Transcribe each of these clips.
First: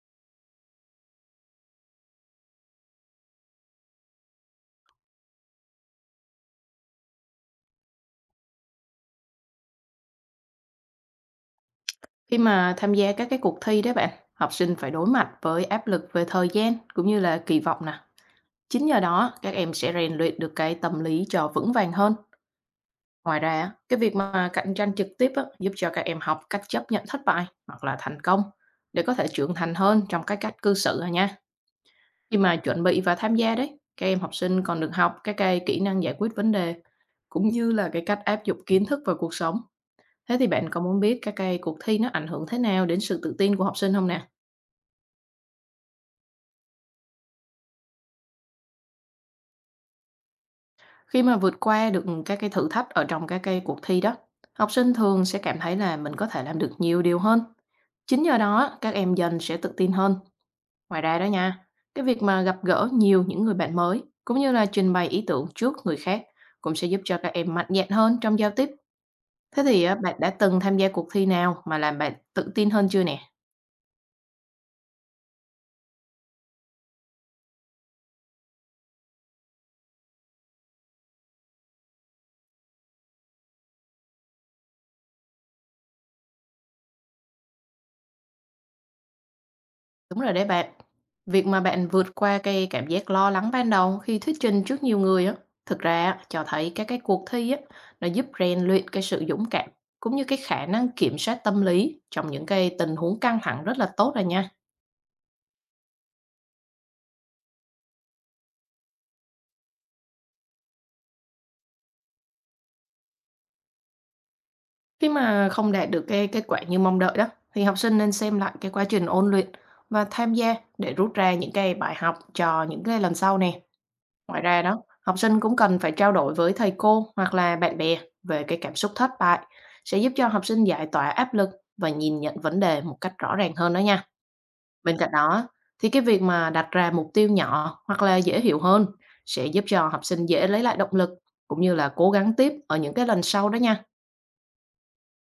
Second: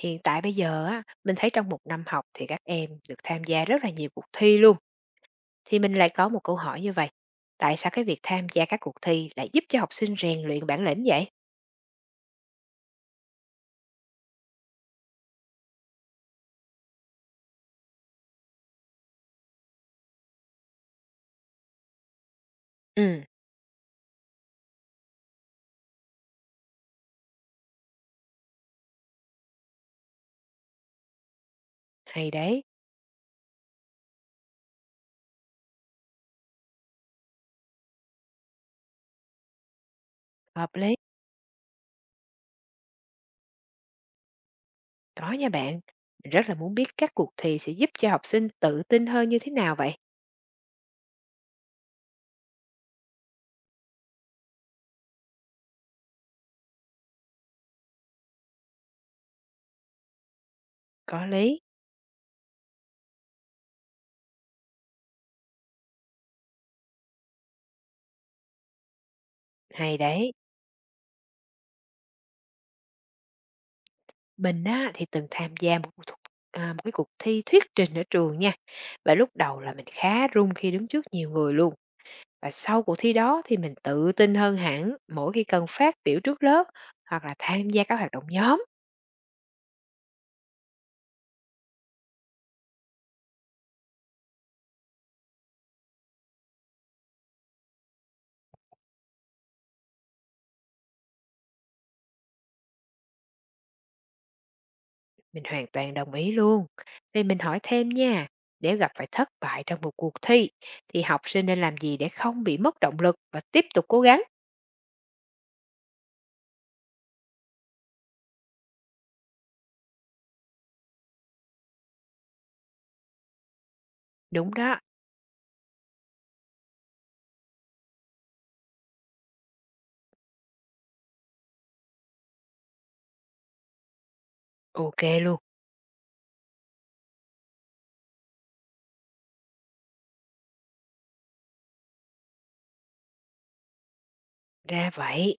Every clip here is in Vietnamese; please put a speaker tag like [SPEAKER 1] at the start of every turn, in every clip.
[SPEAKER 1] Hiện tại bây giờ á, mình thấy trong một năm học thì các em được tham gia rất là nhiều cuộc thi luôn. Thì mình lại có một câu hỏi như vậy. Tại sao cái việc tham gia các cuộc thi lại giúp cho học sinh rèn luyện bản lĩnh vậy?
[SPEAKER 2] Khi mà tham gia các cái cuộc thi đó bạn, học sinh phải đối mặt với áp lực về thời gian cũng như là kỳ vọng nè. Chính nhờ đó, các em sẽ rèn luyện được cái tâm lý cho vững vàng hơn.
[SPEAKER 1] Ừ,
[SPEAKER 2] Ngoài ra, á, cái việc mà cạnh tranh trực tiếp á, giúp cho các em học cách chấp nhận thất bại hoặc là thành công để có thể trưởng thành hơn trong cái cách cư xử à nha.
[SPEAKER 1] hay
[SPEAKER 2] Khi mà
[SPEAKER 1] đấy,
[SPEAKER 2] chuẩn bị và tham gia đấy, các em học sinh còn được học các cái kỹ năng giải quyết vấn đề cũng như là cái cách áp dụng kiến thức vào cuộc sống. Thế thì bạn
[SPEAKER 1] hợp
[SPEAKER 2] có
[SPEAKER 1] lý.
[SPEAKER 2] muốn biết các cái cuộc thi nó ảnh hưởng thế nào đến sự tự tin của học sinh không nè?
[SPEAKER 1] Có nha bạn. Mình rất là muốn biết các cuộc thi sẽ giúp cho học sinh tự tin hơn như thế nào vậy?
[SPEAKER 2] Khi mà vượt qua được các cái thử thách ở trong các cái cuộc thi đó, học sinh thường sẽ cảm thấy là mình có thể làm được nhiều điều hơn. Chính nhờ đó, á, các em dần sẽ tự tin hơn. Ngoài ra đó
[SPEAKER 1] Có lý,
[SPEAKER 2] nha, cái việc mà gặp gỡ nhiều những người bạn mới, cũng như là trình bày ý tưởng trước người khác, cũng sẽ giúp cho các em mạnh dạn hơn trong giao tiếp. Thế thì á,
[SPEAKER 1] hay
[SPEAKER 2] bạn đã
[SPEAKER 1] đấy.
[SPEAKER 2] từng tham gia cuộc thi nào mà làm bạn tự tin hơn chưa nè?
[SPEAKER 1] Mình á, thì từng tham gia một cái cuộc thi thuyết trình ở trường nha. Và lúc đầu là mình khá run khi đứng trước nhiều người luôn. Và sau cuộc thi đó thì mình tự tin hơn hẳn mỗi khi cần phát biểu trước lớp hoặc là tham gia các hoạt động nhóm.
[SPEAKER 2] Đúng rồi đấy bạn. Việc mà bạn vượt qua cái cảm giác lo lắng ban đầu khi thuyết trình trước nhiều người á, thực ra á, cho thấy các cái cuộc thi á, nó giúp rèn luyện cái sự dũng cảm cũng như cái khả năng kiểm soát tâm lý trong những cái tình huống căng thẳng rất là tốt rồi nha.
[SPEAKER 1] Mình hoàn toàn đồng ý luôn. Vậy mình hỏi thêm nha, nếu gặp phải thất bại trong một cuộc thi thì học sinh nên làm gì để không bị mất động lực và tiếp tục cố gắng?
[SPEAKER 2] Khi mà không đạt được cái kết quả như mong đợi đó, thì học sinh nên xem lại cái quá trình ôn luyện và tham gia để rút ra những cái bài học cho những cái lần sau nè. Ngoài
[SPEAKER 1] Đúng
[SPEAKER 2] ra
[SPEAKER 1] đó,
[SPEAKER 2] đó, học sinh cũng cần phải trao đổi với thầy cô hoặc là bạn bè về cái cảm xúc thất bại sẽ giúp cho học sinh giải tỏa áp lực và nhìn nhận vấn đề một cách rõ ràng hơn đó nha. Bên
[SPEAKER 1] ok
[SPEAKER 2] cạnh
[SPEAKER 1] luôn.
[SPEAKER 2] đó thì cái việc mà đặt ra mục tiêu nhỏ hoặc là dễ hiểu hơn sẽ giúp cho học sinh dễ lấy lại động lực cũng như là cố gắng tiếp ở những cái lần sau đó nha.
[SPEAKER 1] Ra vậy.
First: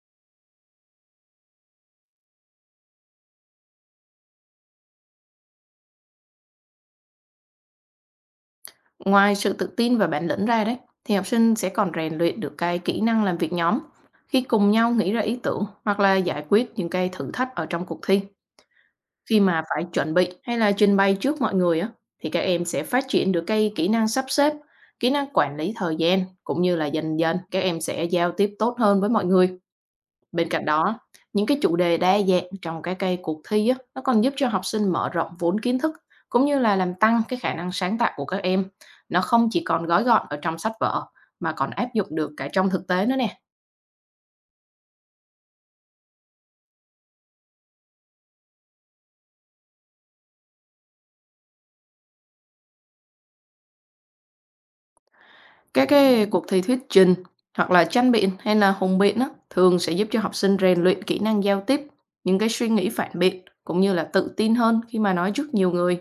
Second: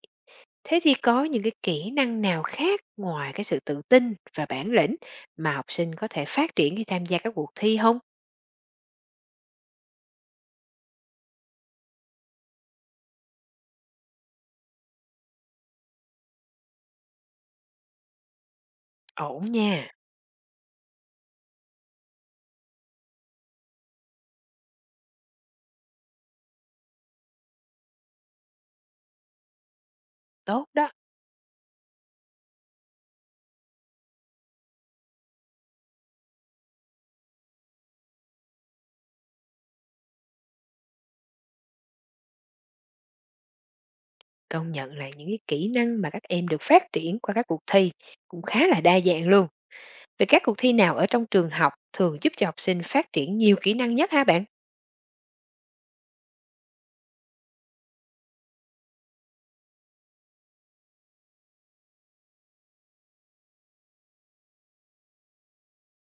[SPEAKER 1] Thế thì có những cái kỹ năng nào khác ngoài cái sự tự tin và bản lĩnh mà học sinh có thể phát triển khi tham gia các cuộc thi không?
[SPEAKER 2] Ngoài sự tự tin và bản lĩnh ra đấy thì học sinh sẽ còn rèn luyện được cái kỹ năng làm việc nhóm khi cùng nhau nghĩ ra ý tưởng hoặc là giải quyết những cái thử thách ở trong cuộc thi. Khi
[SPEAKER 1] Ổn
[SPEAKER 2] mà phải
[SPEAKER 1] nha,
[SPEAKER 2] chuẩn bị hay là trình bày trước mọi người á, thì các em sẽ phát triển được cái kỹ năng sắp xếp, kỹ năng quản lý thời gian cũng như là dần dần các em sẽ giao tiếp tốt hơn với mọi người. Bên cạnh
[SPEAKER 1] tốt đó.
[SPEAKER 2] đó, những cái chủ đề đa dạng trong các cái cuộc thi á, nó còn giúp cho học sinh mở rộng vốn kiến thức cũng như là làm tăng cái khả năng sáng tạo của các em. Nó không chỉ còn gói gọn ở trong sách vở mà còn áp dụng được cả trong thực tế nữa nè.
[SPEAKER 1] Công nhận là những cái kỹ năng mà các em được phát triển qua các cuộc thi cũng khá là đa dạng luôn. Vậy các cuộc thi nào ở trong trường học thường giúp cho học sinh phát triển nhiều kỹ năng nhất hả bạn?
[SPEAKER 2] Các cái cuộc thi thuyết trình hoặc là tranh biện hay là hùng biện á, thường sẽ giúp cho học sinh rèn luyện kỹ năng giao tiếp, những cái suy nghĩ phản biện cũng như là tự tin hơn khi mà nói trước nhiều người.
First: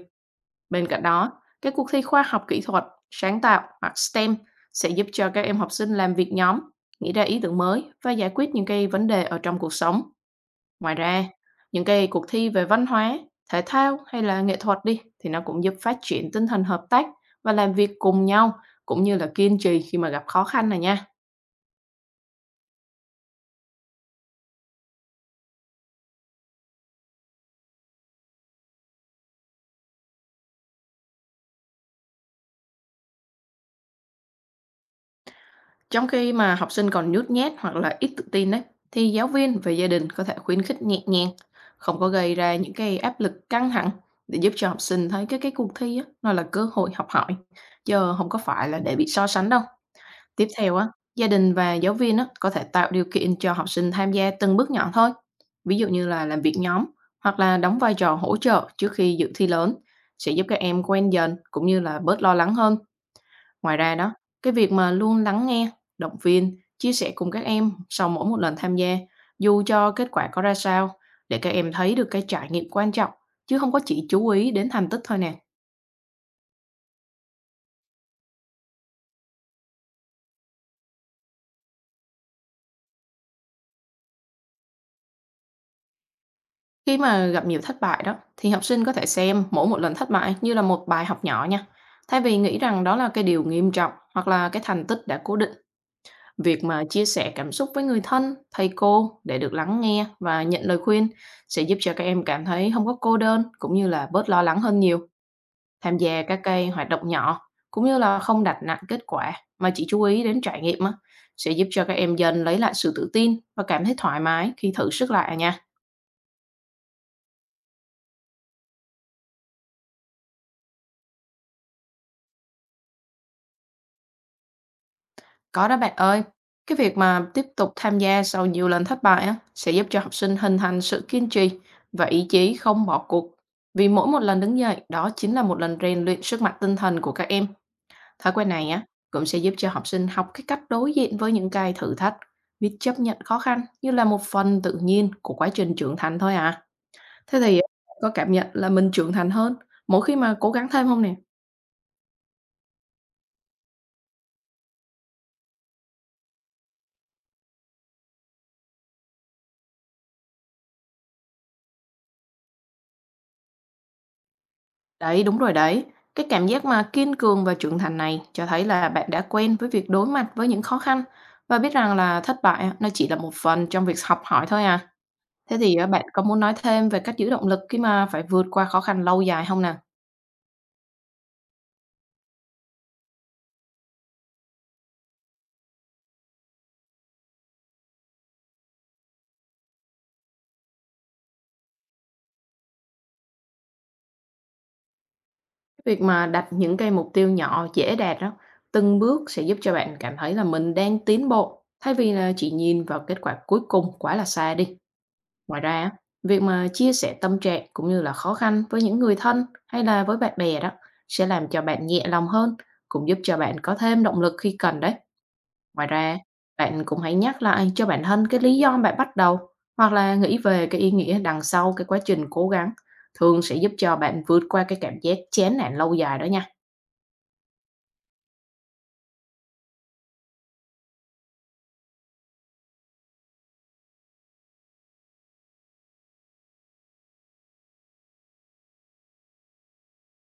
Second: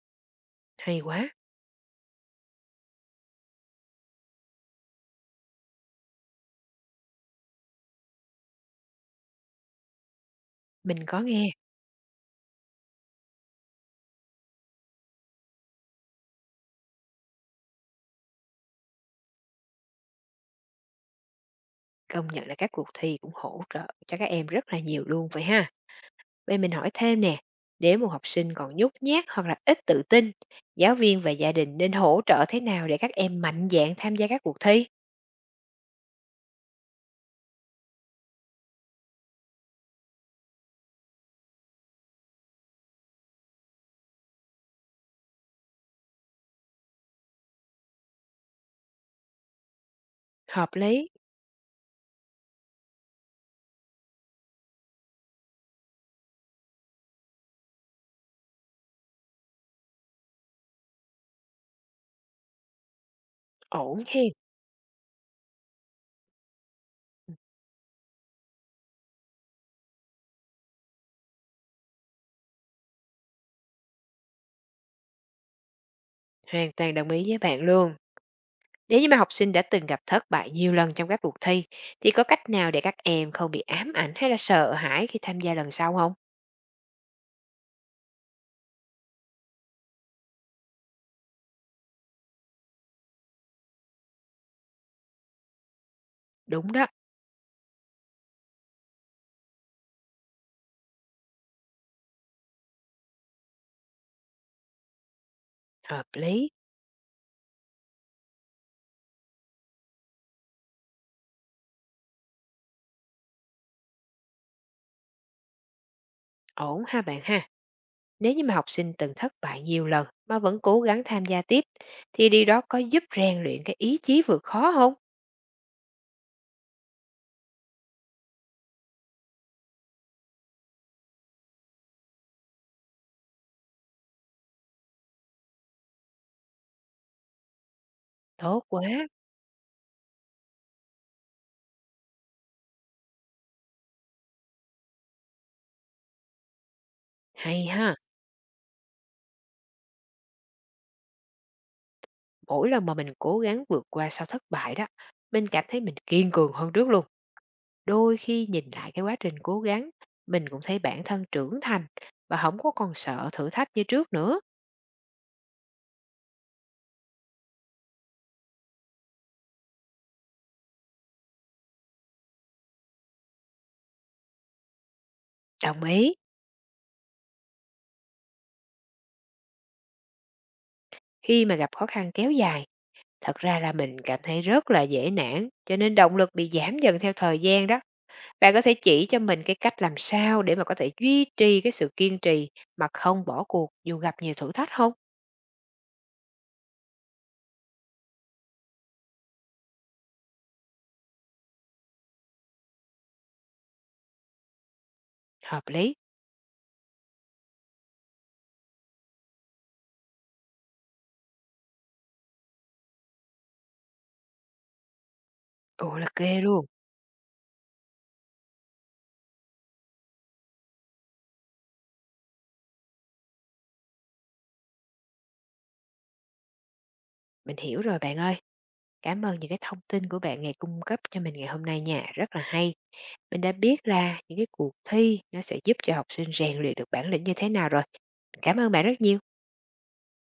[SPEAKER 2] Bên
[SPEAKER 1] Hay
[SPEAKER 2] cạnh
[SPEAKER 1] quá,
[SPEAKER 2] đó, các cuộc thi khoa học kỹ thuật, sáng tạo hoặc STEM sẽ giúp cho các em học sinh làm việc nhóm, nghĩ ra ý tưởng mới và giải quyết những cái vấn đề ở trong cuộc sống. Ngoài
[SPEAKER 1] mình có
[SPEAKER 2] ra,
[SPEAKER 1] nghe.
[SPEAKER 2] những cái cuộc thi về văn hóa, thể thao hay là nghệ thuật đi thì nó cũng giúp phát triển tinh thần hợp tác và làm việc cùng nhau cũng như là kiên trì khi mà gặp khó khăn này nha.
[SPEAKER 1] Công nhận là các cuộc thi cũng hỗ trợ cho các em rất là nhiều luôn vậy ha. Vậy mình hỏi thêm nè, nếu một học sinh còn nhút nhát hoặc là ít tự tin, giáo viên và gia đình nên hỗ trợ thế nào để các em mạnh dạn tham gia các cuộc thi?
[SPEAKER 2] Trong khi mà học sinh còn nhút nhát hoặc là ít tự tin đấy thì giáo viên và gia đình có thể khuyến khích nhẹ nhàng, không có gây ra những cái áp lực căng thẳng để giúp cho học sinh thấy cái cuộc thi á, nó là cơ hội học hỏi, chứ không có phải là để bị so sánh đâu. Tiếp
[SPEAKER 1] Hợp
[SPEAKER 2] theo á,
[SPEAKER 1] lý,
[SPEAKER 2] gia đình và giáo viên á, có thể tạo điều kiện cho học sinh tham gia từng bước nhỏ thôi, ví dụ như là làm việc nhóm hoặc là đóng vai trò hỗ trợ trước khi dự thi lớn sẽ giúp các em quen dần cũng như là bớt lo lắng hơn. Ngoài ra
[SPEAKER 1] ổn
[SPEAKER 2] đó,
[SPEAKER 1] hen.
[SPEAKER 2] cái việc mà luôn lắng nghe, động viên, chia sẻ cùng các em sau mỗi một lần tham gia, dù cho kết quả có ra sao, để các em thấy được cái trải nghiệm quan trọng chứ không có chỉ chú ý đến thành tích thôi nè.
[SPEAKER 1] Hoàn toàn đồng ý với bạn luôn. Nếu như mà học sinh đã từng gặp thất bại nhiều lần trong các cuộc thi, thì có cách nào để các em không bị ám ảnh hay là sợ hãi khi tham gia lần sau không?
[SPEAKER 2] Khi mà gặp nhiều thất bại đó, thì học sinh có thể xem mỗi một lần thất bại như là một bài học nhỏ nha. Thay vì nghĩ rằng đó là cái điều nghiêm trọng hoặc là cái thành tích đã cố định, việc
[SPEAKER 1] Đúng
[SPEAKER 2] mà
[SPEAKER 1] đó,
[SPEAKER 2] chia sẻ cảm xúc với người thân, thầy cô để được lắng nghe và nhận lời khuyên sẽ giúp cho các em cảm thấy không có cô đơn cũng như là bớt lo lắng hơn nhiều. Tham
[SPEAKER 1] hợp
[SPEAKER 2] gia các
[SPEAKER 1] lý,
[SPEAKER 2] cái hoạt động nhỏ cũng như là không đặt nặng kết quả mà chỉ chú ý đến trải nghiệm á, sẽ giúp cho các em dần lấy lại sự tự tin và cảm thấy thoải mái khi thử sức lại à nha.
[SPEAKER 1] ổn ha bạn ha. Nếu như mà học sinh từng thất bại nhiều lần mà vẫn cố gắng tham gia tiếp, thì điều đó có giúp rèn luyện cái ý chí vượt khó không?
[SPEAKER 2] Có đó bạn ơi, cái việc mà tiếp tục tham gia sau nhiều lần thất bại á, sẽ giúp cho học sinh hình thành sự kiên trì và ý chí không bỏ cuộc. Vì mỗi một lần đứng dậy, đó chính là một lần rèn luyện sức mạnh tinh thần của các em. Thói quen
[SPEAKER 1] Tốt
[SPEAKER 2] này á,
[SPEAKER 1] quá,
[SPEAKER 2] cũng sẽ giúp cho học sinh học cái cách đối diện với những cái thử thách, biết chấp nhận khó khăn như là một phần tự nhiên của quá trình trưởng thành thôi à. Thế thì á,
[SPEAKER 1] hay ha.
[SPEAKER 2] có cảm nhận là mình trưởng thành hơn mỗi khi mà cố gắng thêm không nè?
[SPEAKER 1] Mỗi lần mà mình cố gắng vượt qua sau thất bại đó, mình cảm thấy mình kiên cường hơn trước luôn. Đôi khi nhìn lại cái quá trình cố gắng, mình cũng thấy bản thân trưởng thành và không có còn sợ thử thách như trước nữa.
[SPEAKER 2] Đấy, đúng rồi đấy. Cái cảm giác mà kiên cường và trưởng thành này cho thấy là bạn đã quen với việc đối mặt với những khó khăn và biết rằng là thất bại á, nó chỉ là một phần trong việc học hỏi thôi à. Thế thì
[SPEAKER 1] Đồng
[SPEAKER 2] á, bạn
[SPEAKER 1] ý,
[SPEAKER 2] có muốn nói thêm về cách giữ động lực khi mà phải vượt qua khó khăn lâu dài không nè?
[SPEAKER 1] khi mà gặp khó khăn kéo dài, thật ra là mình cảm thấy rất là dễ nản, cho nên động lực bị giảm dần theo thời gian đó. Bạn có thể chỉ cho mình cái cách làm sao để mà có thể duy trì cái sự kiên trì mà không bỏ cuộc dù gặp nhiều thử thách không?
[SPEAKER 2] Việc mà đặt những cái mục tiêu nhỏ dễ đạt đó, từng bước sẽ giúp cho bạn cảm thấy là mình đang tiến bộ thay vì là chỉ nhìn vào kết quả cuối cùng quá là xa đi. Ngoài
[SPEAKER 1] Hợp
[SPEAKER 2] ra,
[SPEAKER 1] lý.
[SPEAKER 2] việc mà chia sẻ tâm trạng cũng như là khó khăn với những người thân hay là với bạn bè đó sẽ làm cho bạn nhẹ lòng hơn, cũng giúp cho bạn có thêm động lực khi cần đấy. Ngoài
[SPEAKER 1] Ồ là
[SPEAKER 2] ra,
[SPEAKER 1] kê luôn.
[SPEAKER 2] bạn cũng hãy nhắc lại cho bản thân cái lý do bạn bắt đầu hoặc là nghĩ về cái ý nghĩa đằng sau cái quá trình cố gắng thường sẽ giúp cho bạn vượt qua cái cảm giác chán nản lâu dài đó nha.
[SPEAKER 1] Mình hiểu rồi bạn ơi. Cảm ơn những cái thông tin của bạn ngày cung cấp cho mình ngày hôm nay nha. Rất là hay. Mình đã biết là những cái cuộc thi nó sẽ giúp cho học sinh rèn luyện được bản lĩnh như thế nào rồi. Cảm ơn bạn rất nhiều.